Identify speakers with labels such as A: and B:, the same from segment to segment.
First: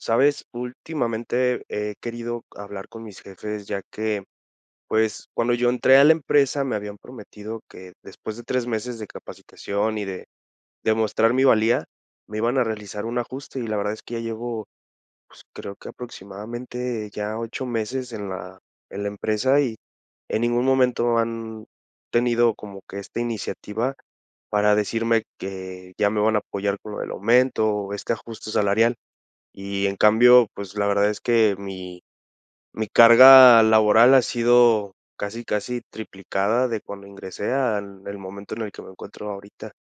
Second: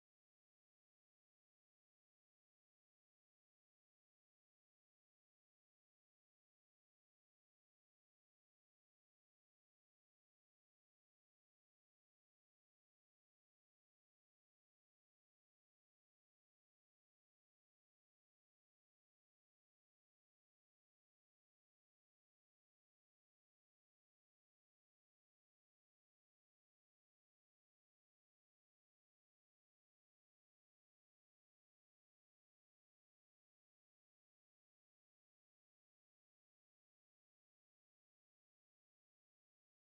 A: ¿Sabes? Últimamente he querido hablar con mis jefes, ya que, pues, cuando yo entré a la empresa, me habían prometido que, después de 3 meses de capacitación y de de mostrar mi valía, me iban a realizar un ajuste. Y la verdad es que ya llevo, pues, creo que aproximadamente ya 8 meses en la en la empresa, y en ningún momento han tenido como que esta iniciativa para decirme que ya me van a apoyar con lo del aumento, o este ajuste salarial. Y, en cambio, pues, la verdad es que mi mi carga laboral ha sido casi, casi triplicada de cuando ingresé al el momento en el que me encuentro ahorita.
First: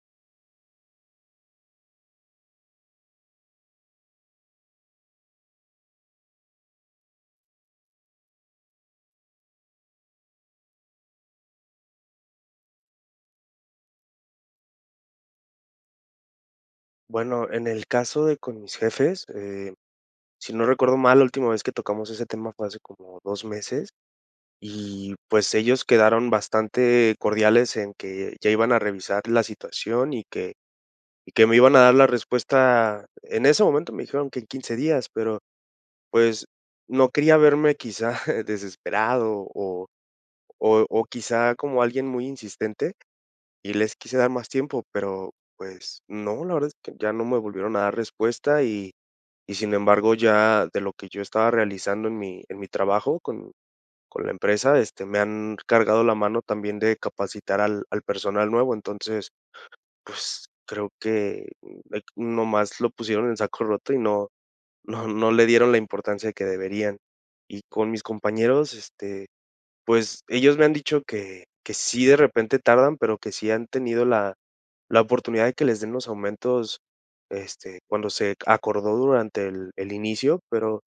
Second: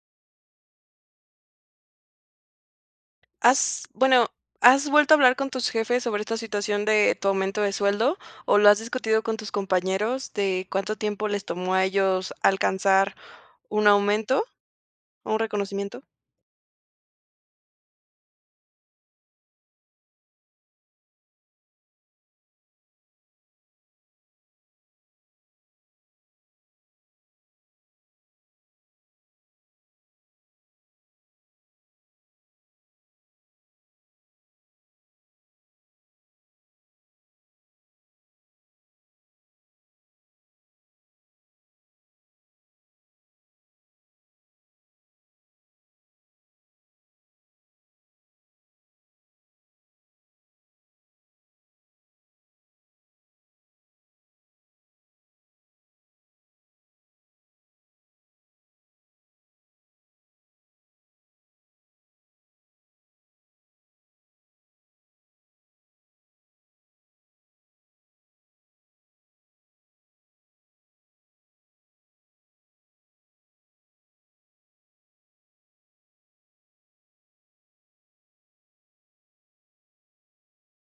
B: ¿Has bueno, has vuelto a hablar con tus jefes sobre esta situación de tu aumento de sueldo, o lo has discutido con tus compañeros de cuánto tiempo les tomó a ellos alcanzar un aumento o un reconocimiento?
A: Bueno, en el caso de con mis jefes, eh, si no recuerdo mal, la última vez que tocamos ese tema fue hace como 2 meses, y, pues, ellos quedaron bastante cordiales en que ya iban a revisar la situación y que y que me iban a dar la respuesta en ese momento me dijeron que en 15 días, pero, pues, no quería verme quizá desesperado, o o o quizá como alguien muy insistente, y les quise dar más tiempo. Pero, pues, no, la verdad es que ya no me volvieron a dar respuesta y y, sin embargo, ya de lo que yo estaba realizando en mi en mi trabajo con con la empresa, este, me han cargado la mano también de capacitar al al personal nuevo. Entonces, pues, creo que, mm, eh, qu nomás lo pusieron en saco roto y no no no le dieron la importancia de que deberían. Y con mis compañeros, este, pues, ellos me han dicho que que sí de repente tardan, pero que sí han tenido la la oportunidad de que les den los aumentos, este, cuando se acordó durante el el inicio. Pero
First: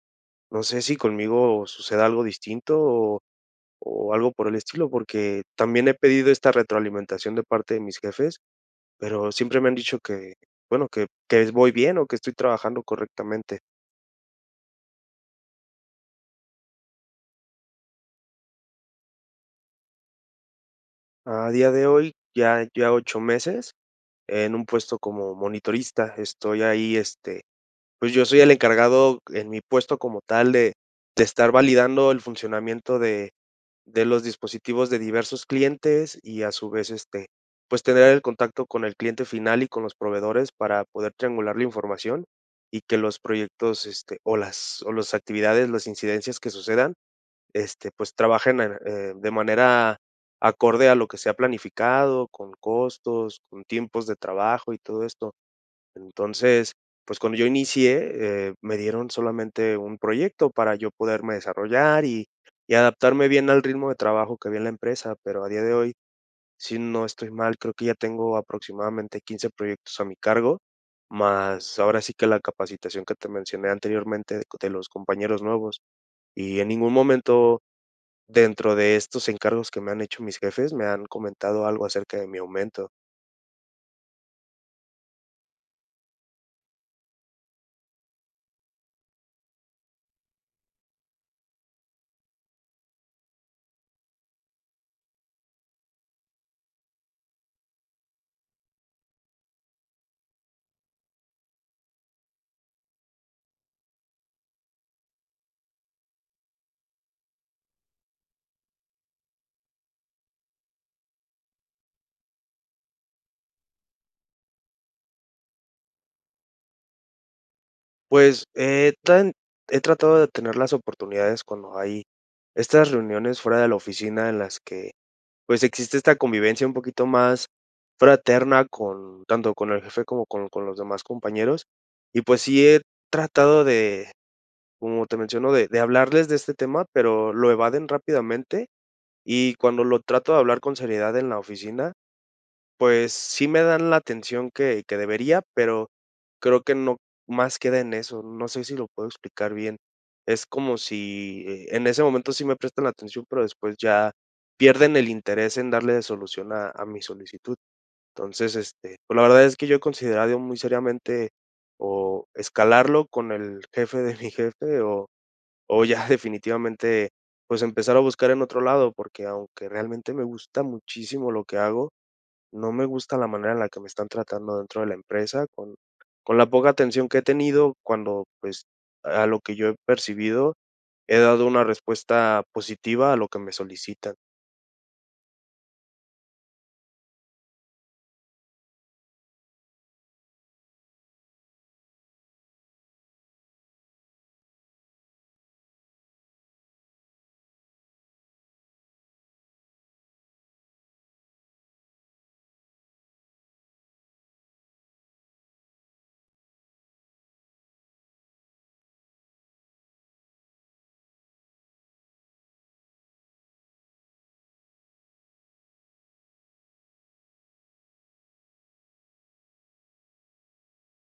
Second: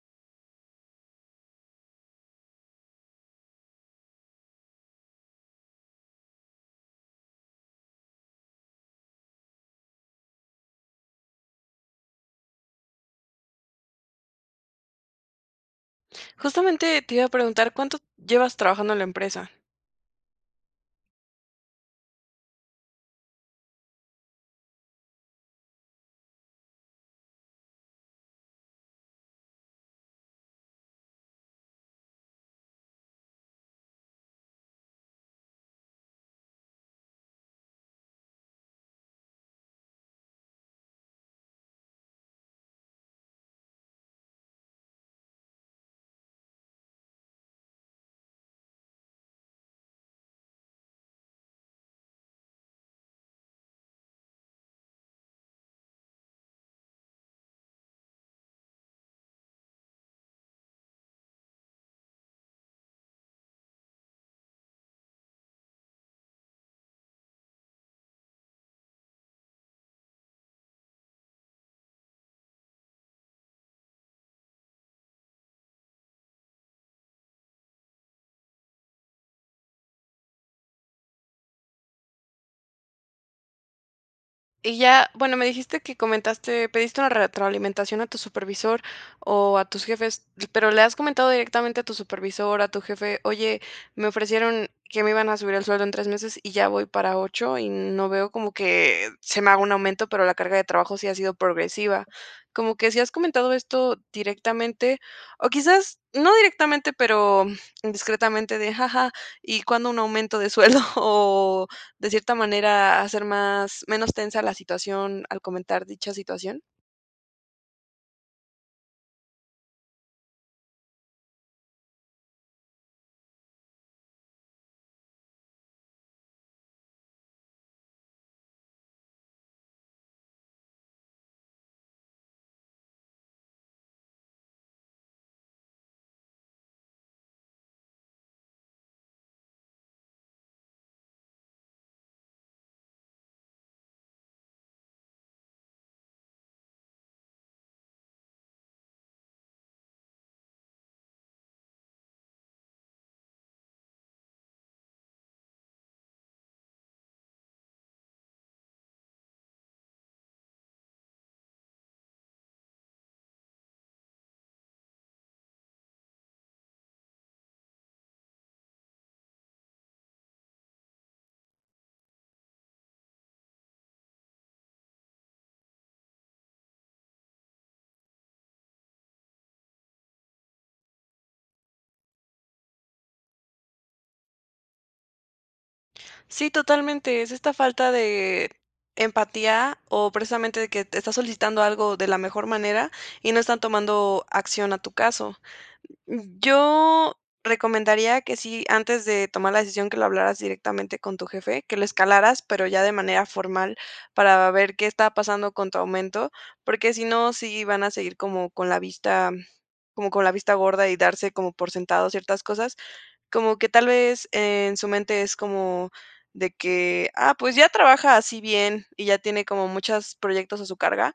A: no sé si conmigo suceda algo distinto o o algo por el estilo, porque también he pedido esta retroalimentación de parte de mis jefes, pero siempre me han dicho que, bueno, que que es voy bien, o que estoy trabajando correctamente.
B: Justamente te iba a preguntar, ¿cuánto llevas trabajando en la empresa?
A: A día de hoy, ya, eh, ya 8 meses, en un puesto como monitorista. Estoy ahí, este pues yo soy el encargado en mi puesto como tal de de estar validando el funcionamiento de de los dispositivos de diversos clientes y a su vez, este, pues tener el contacto con el cliente final y con los proveedores para poder triangular la información y que los proyectos, este o las o los actividades, las incidencias que sucedan, este, pues trabajen en en, eh, de manera acorde a lo que se ha planificado, con costos, con tiempos de trabajo y todo esto. Entonces, pues cuando yo inicié, eh, me dieron solamente un proyecto para yo poderme desarrollar y y adaptarme bien al ritmo de trabajo que había en la empresa, pero a día de hoy, sí, no estoy mal, creo que ya tengo aproximadamente 15 proyectos a mi cargo, más ahora sí que la capacitación que te mencioné anteriormente de los compañeros nuevos. Y en ningún momento, dentro de estos encargos que me han hecho mis jefes, me han comentado algo acerca de mi aumento.
B: Y ya Bueno, me dijiste que comentaste pediste una retroalimentación a tu supervisor o a tus jefes, pero ¿le has comentado directamente a tu supervisor, a tu jefe?: "Oye, me ofrecieron que me iban a subir el sueldo en 3 meses, y ya voy para 8, y no veo como que se me haga un aumento, pero la carga de trabajo sí ha sido progresiva" Como que, ¿sí has comentado esto directamente? O quizás, no directamente, pero, mm, indiscretamente de: "Ja ja, ¿y cuándo un aumento de sueldo?". O de cierta manera, hacer más Menos tensa la situación, al comentar dicha situación?
A: Pues, he tan he tratado de tener las oportunidades cuando hay estas reuniones fuera de la oficina, en las que, pues, existe esta convivencia un poquito más, fraterna con tanto con el jefe, como con con los demás compañeros. Y pues, sí he tratado de como te menciono, de de hablarles de este tema, pero lo evaden rápidamente. Y cuando lo trato de hablar con seriedad en la oficina, pues, sí me dan la atención que que debería, pero creo que no más queda en eso. No sé si lo puedo explicar bien. Es como si, eh, en ese momento sí me prestan atención, pero después ya pierden el interés en darle solución a a mi solicitud. Entonces, este Pues la verdad es que yo he considerado, muy seriamente, o, escalarlo con el jefe de mi jefe, o o ya definitivamente, pues empezar a buscar en otro lado. Porque aunque realmente me gusta muchísimo lo que hago, no me gusta la manera en la que me están tratando dentro de la empresa. Con con la poca atención que he tenido cuando, pues, a lo que yo he percibido, he dado una respuesta positiva a lo que me solicitan.
B: Sí, totalmente. Es esta falta de empatía, o precisamente de que te estás solicitando algo de la mejor manera, y no están tomando acción a tu caso. Yo recomendaría, que sí, antes de tomar la decisión, que lo hablaras directamente con tu jefe, que lo escalaras, pero ya de manera formal para ver qué está pasando con tu aumento. Porque si no, sí van a seguir como con la vista como con la vista gorda, y darse como por sentado ciertas cosas. Como que tal vez, en su mente es como, de que: "Ah, pues ya trabaja así bien, y ya tiene como, muchas proyectos a su carga.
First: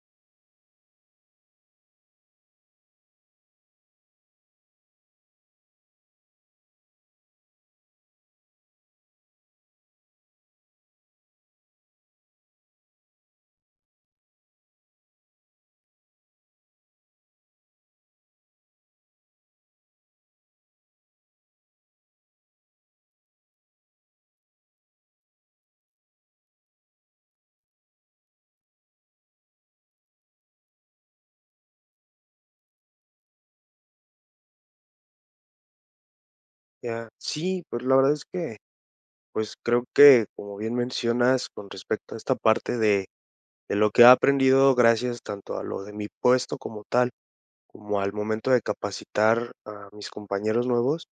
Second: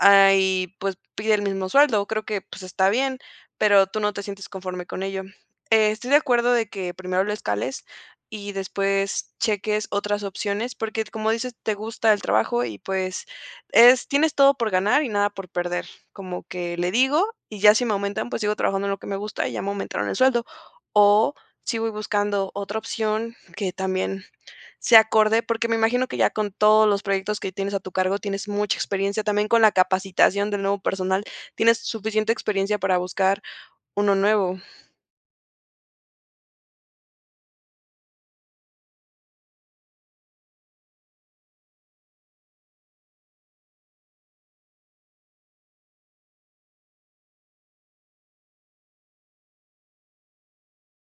B: Ah, y pues pide el mismo sueldo. Creo que pues está bien". Pero tú no te sientes conforme con ello. Eh, estoy de acuerdo de que, primero lo escales, y después cheques otras opciones, porque como dices, te gusta el trabajo y, pues es Tienes todo por ganar y nada por perder. Como que le digo, y ya si me aumentan, pues, sigo trabajando en lo que me gusta, y ya me aumentaron el sueldo. O, sí voy buscando otra opción, que también sea acorde. Porque me imagino que ya con todos los proyectos que tienes a tu cargo, tienes mucha experiencia. También con la capacitación del nuevo personal, tienes suficiente experiencia para buscar uno nuevo.
A: Ya sí, pues la verdad es que, pues, creo que, como bien mencionas, con respecto a esta parte de de lo que he aprendido, gracias tanto a lo de mi puesto como tal, como al momento de capacitar a mis compañeros nuevos,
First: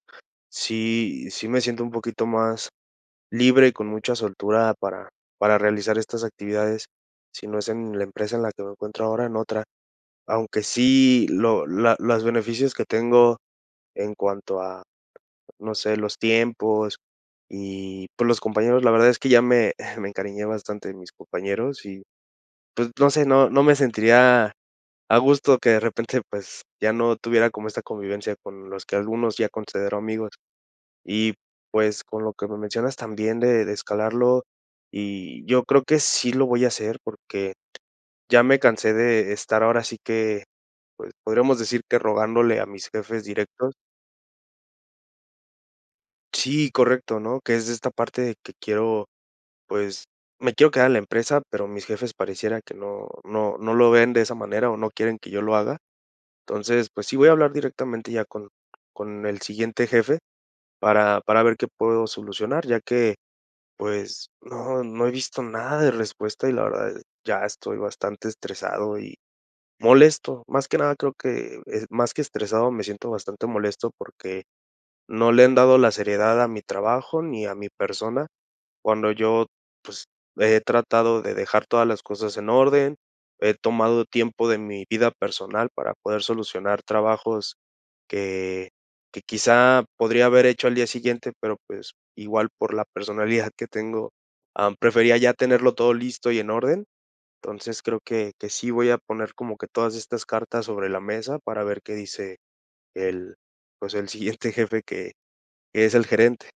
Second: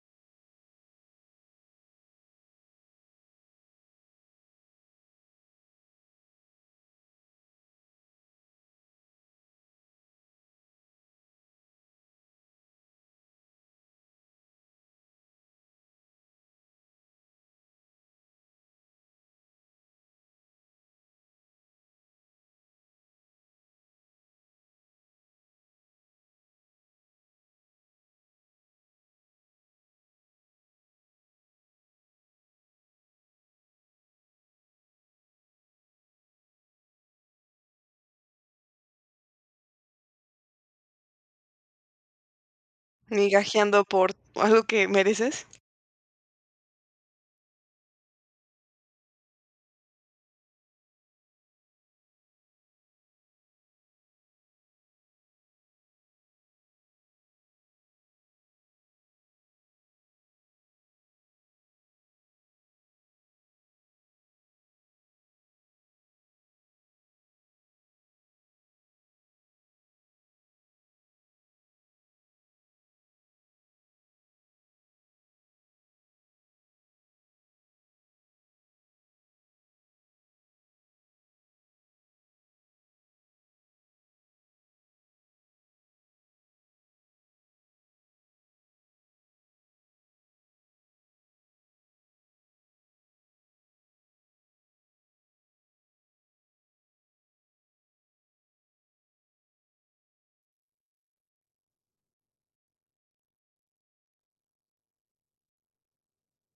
A: sí sí me siento un poquito más libre y con mucha soltura para para realizar estas actividades, si no es en la empresa en la que me encuentro ahora, en otra. Aunque sí lo la las beneficios que tengo en cuanto a, no sé, los tiempos y, pues, los compañeros, la verdad es que ya me me encariñé bastante de mis compañeros y, pues, no sé, no no me sentiría a gusto que de repente, pues, ya no tuviera como esta convivencia con los que algunos ya considero amigos. Y, pues, con lo que me mencionas también de de escalarlo, y yo creo que sí lo voy a hacer, porque ya me cansé de estar ahora sí que, pues, podríamos decir que rogándole a mis jefes directos.
B: ¿Migajeando por algo que mereces?
A: Sí, correcto, ¿no?, que es de esta parte que quiero pues, me quiero quedar en la empresa, pero mis jefes parecieran que no no no lo ven de esa manera, o no quieren que yo lo haga. Entonces, pues, sí voy a hablar directamente ya con con el siguiente jefe para para ver qué puedo solucionar, ya que, pues, no no he visto nada de respuesta y, la verdad, eh, ya estoy bastante estresado y molesto. Más que nada, creo que es, más que estresado, me siento bastante molesto porque no le han dado la seriedad a mi trabajo ni a mi persona. Cuando yo, pues, he tratado de dejar todas las cosas en orden, he tomado tiempo de mi vida personal para poder solucionar trabajos que, que quizá podría haber hecho al día siguiente. Pero, pues, igual, por la personalidad que tengo, am, prefería ya tenerlo todo listo y en orden. Entonces, creo que, que sí voy a poner como que todas estas cartas sobre la mesa para ver qué dice el pues, el siguiente jefe que que es el gerente.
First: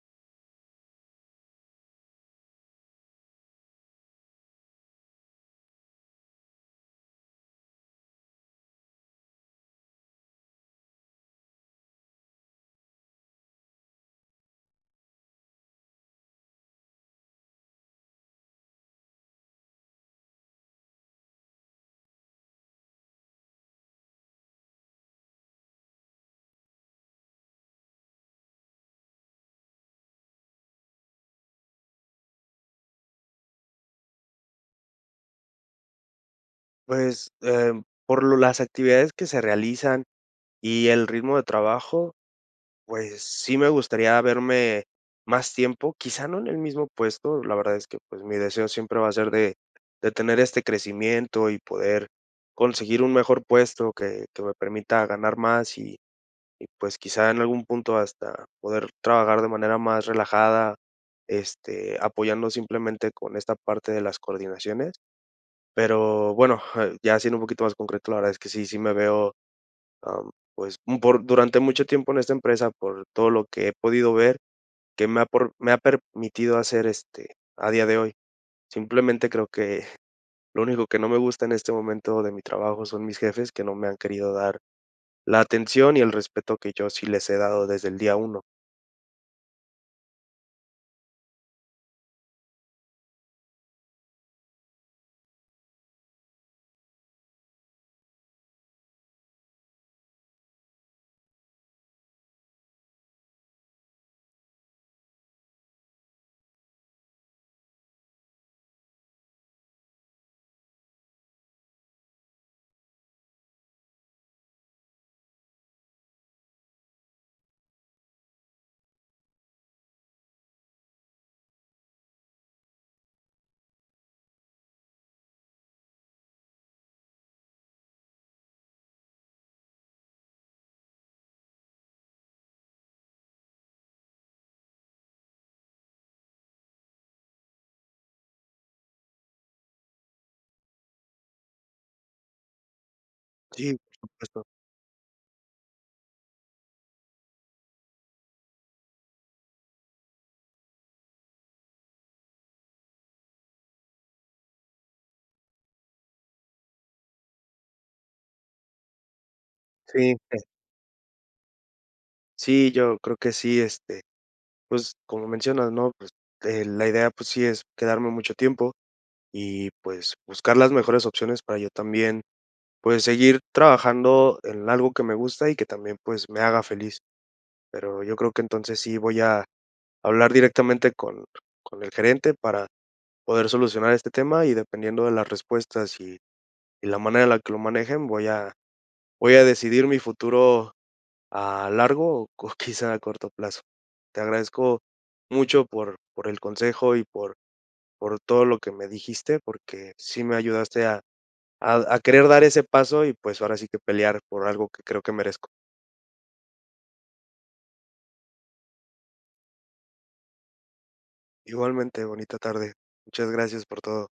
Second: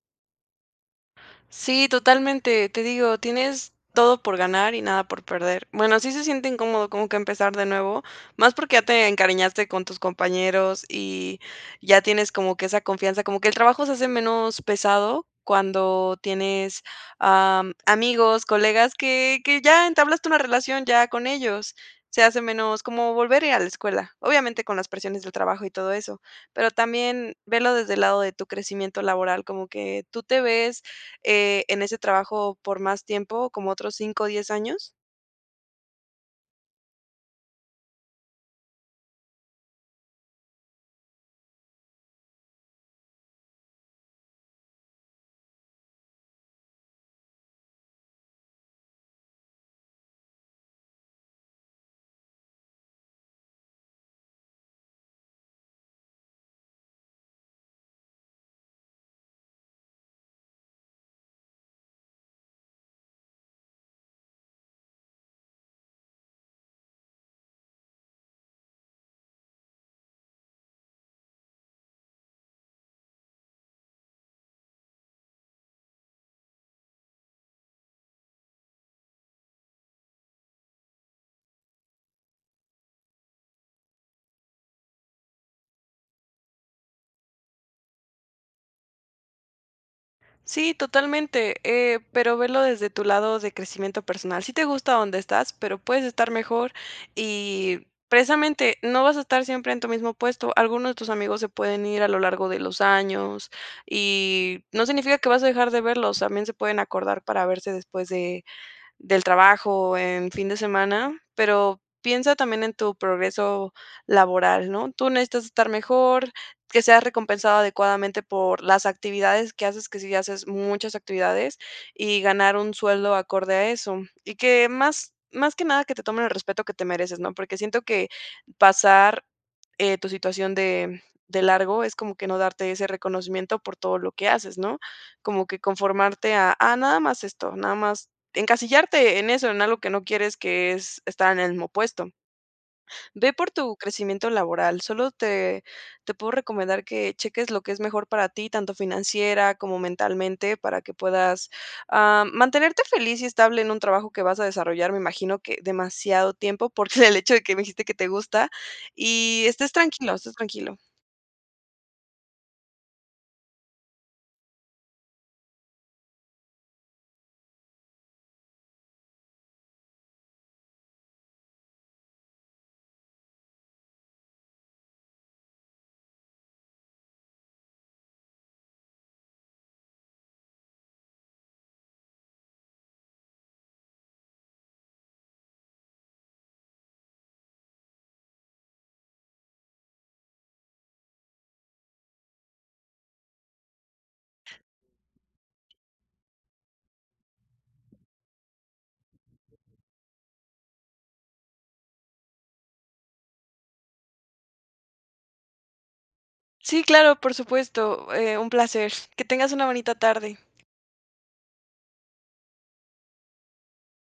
B: Sí, totalmente, te digo, tienes todo por ganar y nada por perder. Bueno, sí se siente incómodo como que empezar de nuevo, más porque ya te encariñaste con tus compañeros, y ya tienes como que esa confianza, como que el trabajo se hace menos pesado cuando tienes, am, amigos, colegas que que ya entablaste una relación ya con ellos, se hace menos como volver a ir a la escuela. Obviamente con las presiones del trabajo y todo eso, pero también velo desde el lado de tu crecimiento laboral, como que, ¿tú te ves, eh, en ese trabajo por más tiempo, como otros 5 o 10 años?
A: Pues, eh, por lo las actividades que se realizan y el ritmo de trabajo, pues, sí me gustaría verme más tiempo, quizá no en el mismo puesto, la verdad es que, pues, mi deseo siempre va a ser de de tener este crecimiento y poder conseguir un mejor puesto que que me permita ganar más, y y, pues, quizá en algún punto hasta poder trabajar de manera más relajada, este, apoyando simplemente con esta parte de las coordinaciones. Pero, bueno, ya siendo un poquito más concreto, la verdad es que sí, sí me veo, am, pues, un por durante mucho tiempo en esta empresa, por todo lo que he podido ver, que me ha pro me ha permitido hacer, este, a día de hoy. Simplemente creo que lo único que no me gusta en este momento de mi trabajo son mis jefes, que no me han querido dar la atención y el respeto que yo sí les he dado desde el día 1.
B: Sí, totalmente, eh, pero velo desde tu lado de crecimiento personal. Sí te gusta donde estás, pero puedes estar mejor y precisamente no vas a estar siempre en tu mismo puesto. Algunos de tus amigos se pueden ir a lo largo de los años y no significa que vas a dejar de verlos, también se pueden acordar para verse después de del trabajo en fin de semana. Pero piensa también en tu progreso laboral, ¿no? Tú necesitas estar mejor, que seas recompensado adecuadamente por las actividades que haces, que sí ya haces muchas actividades, y ganar un sueldo acorde a eso. Y que más más que nada que te tomen el respeto que te mereces, ¿no?, porque siento que pasar, eh, tu situación de, de largo es como que no darte ese reconocimiento por todo lo que haces, ¿no?, como que conformarte a a nada más esto, nada más encasillarte en eso, en algo que no quieres que es estar en el mismo puesto. Ve por tu
A: Sí, por
B: crecimiento
A: supuesto.
B: laboral, solo te te puedo recomendar que cheques lo que es mejor para ti, tanto financiera como mentalmente, para que puedas, ah, mantenerte feliz y estable en un trabajo que vas a desarrollar, me imagino que demasiado tiempo, por el hecho de que me dijiste que te gusta. Y estés tranquilo,
A: Sí,
B: estés
A: pues.
B: tranquilo.
A: Sí, yo creo que sí, este, pues, como mencionas, ¿no? Pues, eh, la idea, pues, sí es quedarme mucho tiempo y, pues, buscar las mejores opciones para yo también, pues, seguir trabajando en algo que me gusta y que también, pues, me haga feliz. Pero yo creo que, entonces, sí voy a hablar directamente con con el gerente para poder solucionar este tema y, dependiendo de las respuestas y y la manera en la que lo manejen, voy a voy a decidir mi futuro a largo o co quizá a corto plazo. Te agradezco mucho por por el consejo y por por todo lo que me dijiste, porque sí me ayudaste a a d a querer dar ese paso y, pues, ahora sí que pelear por algo que creo que merezco.
B: Sí, claro, por supuesto, eh, un placer. Que tengas una bonita tarde.
A: Igualmente, bonita tarde. Muchas gracias por todo.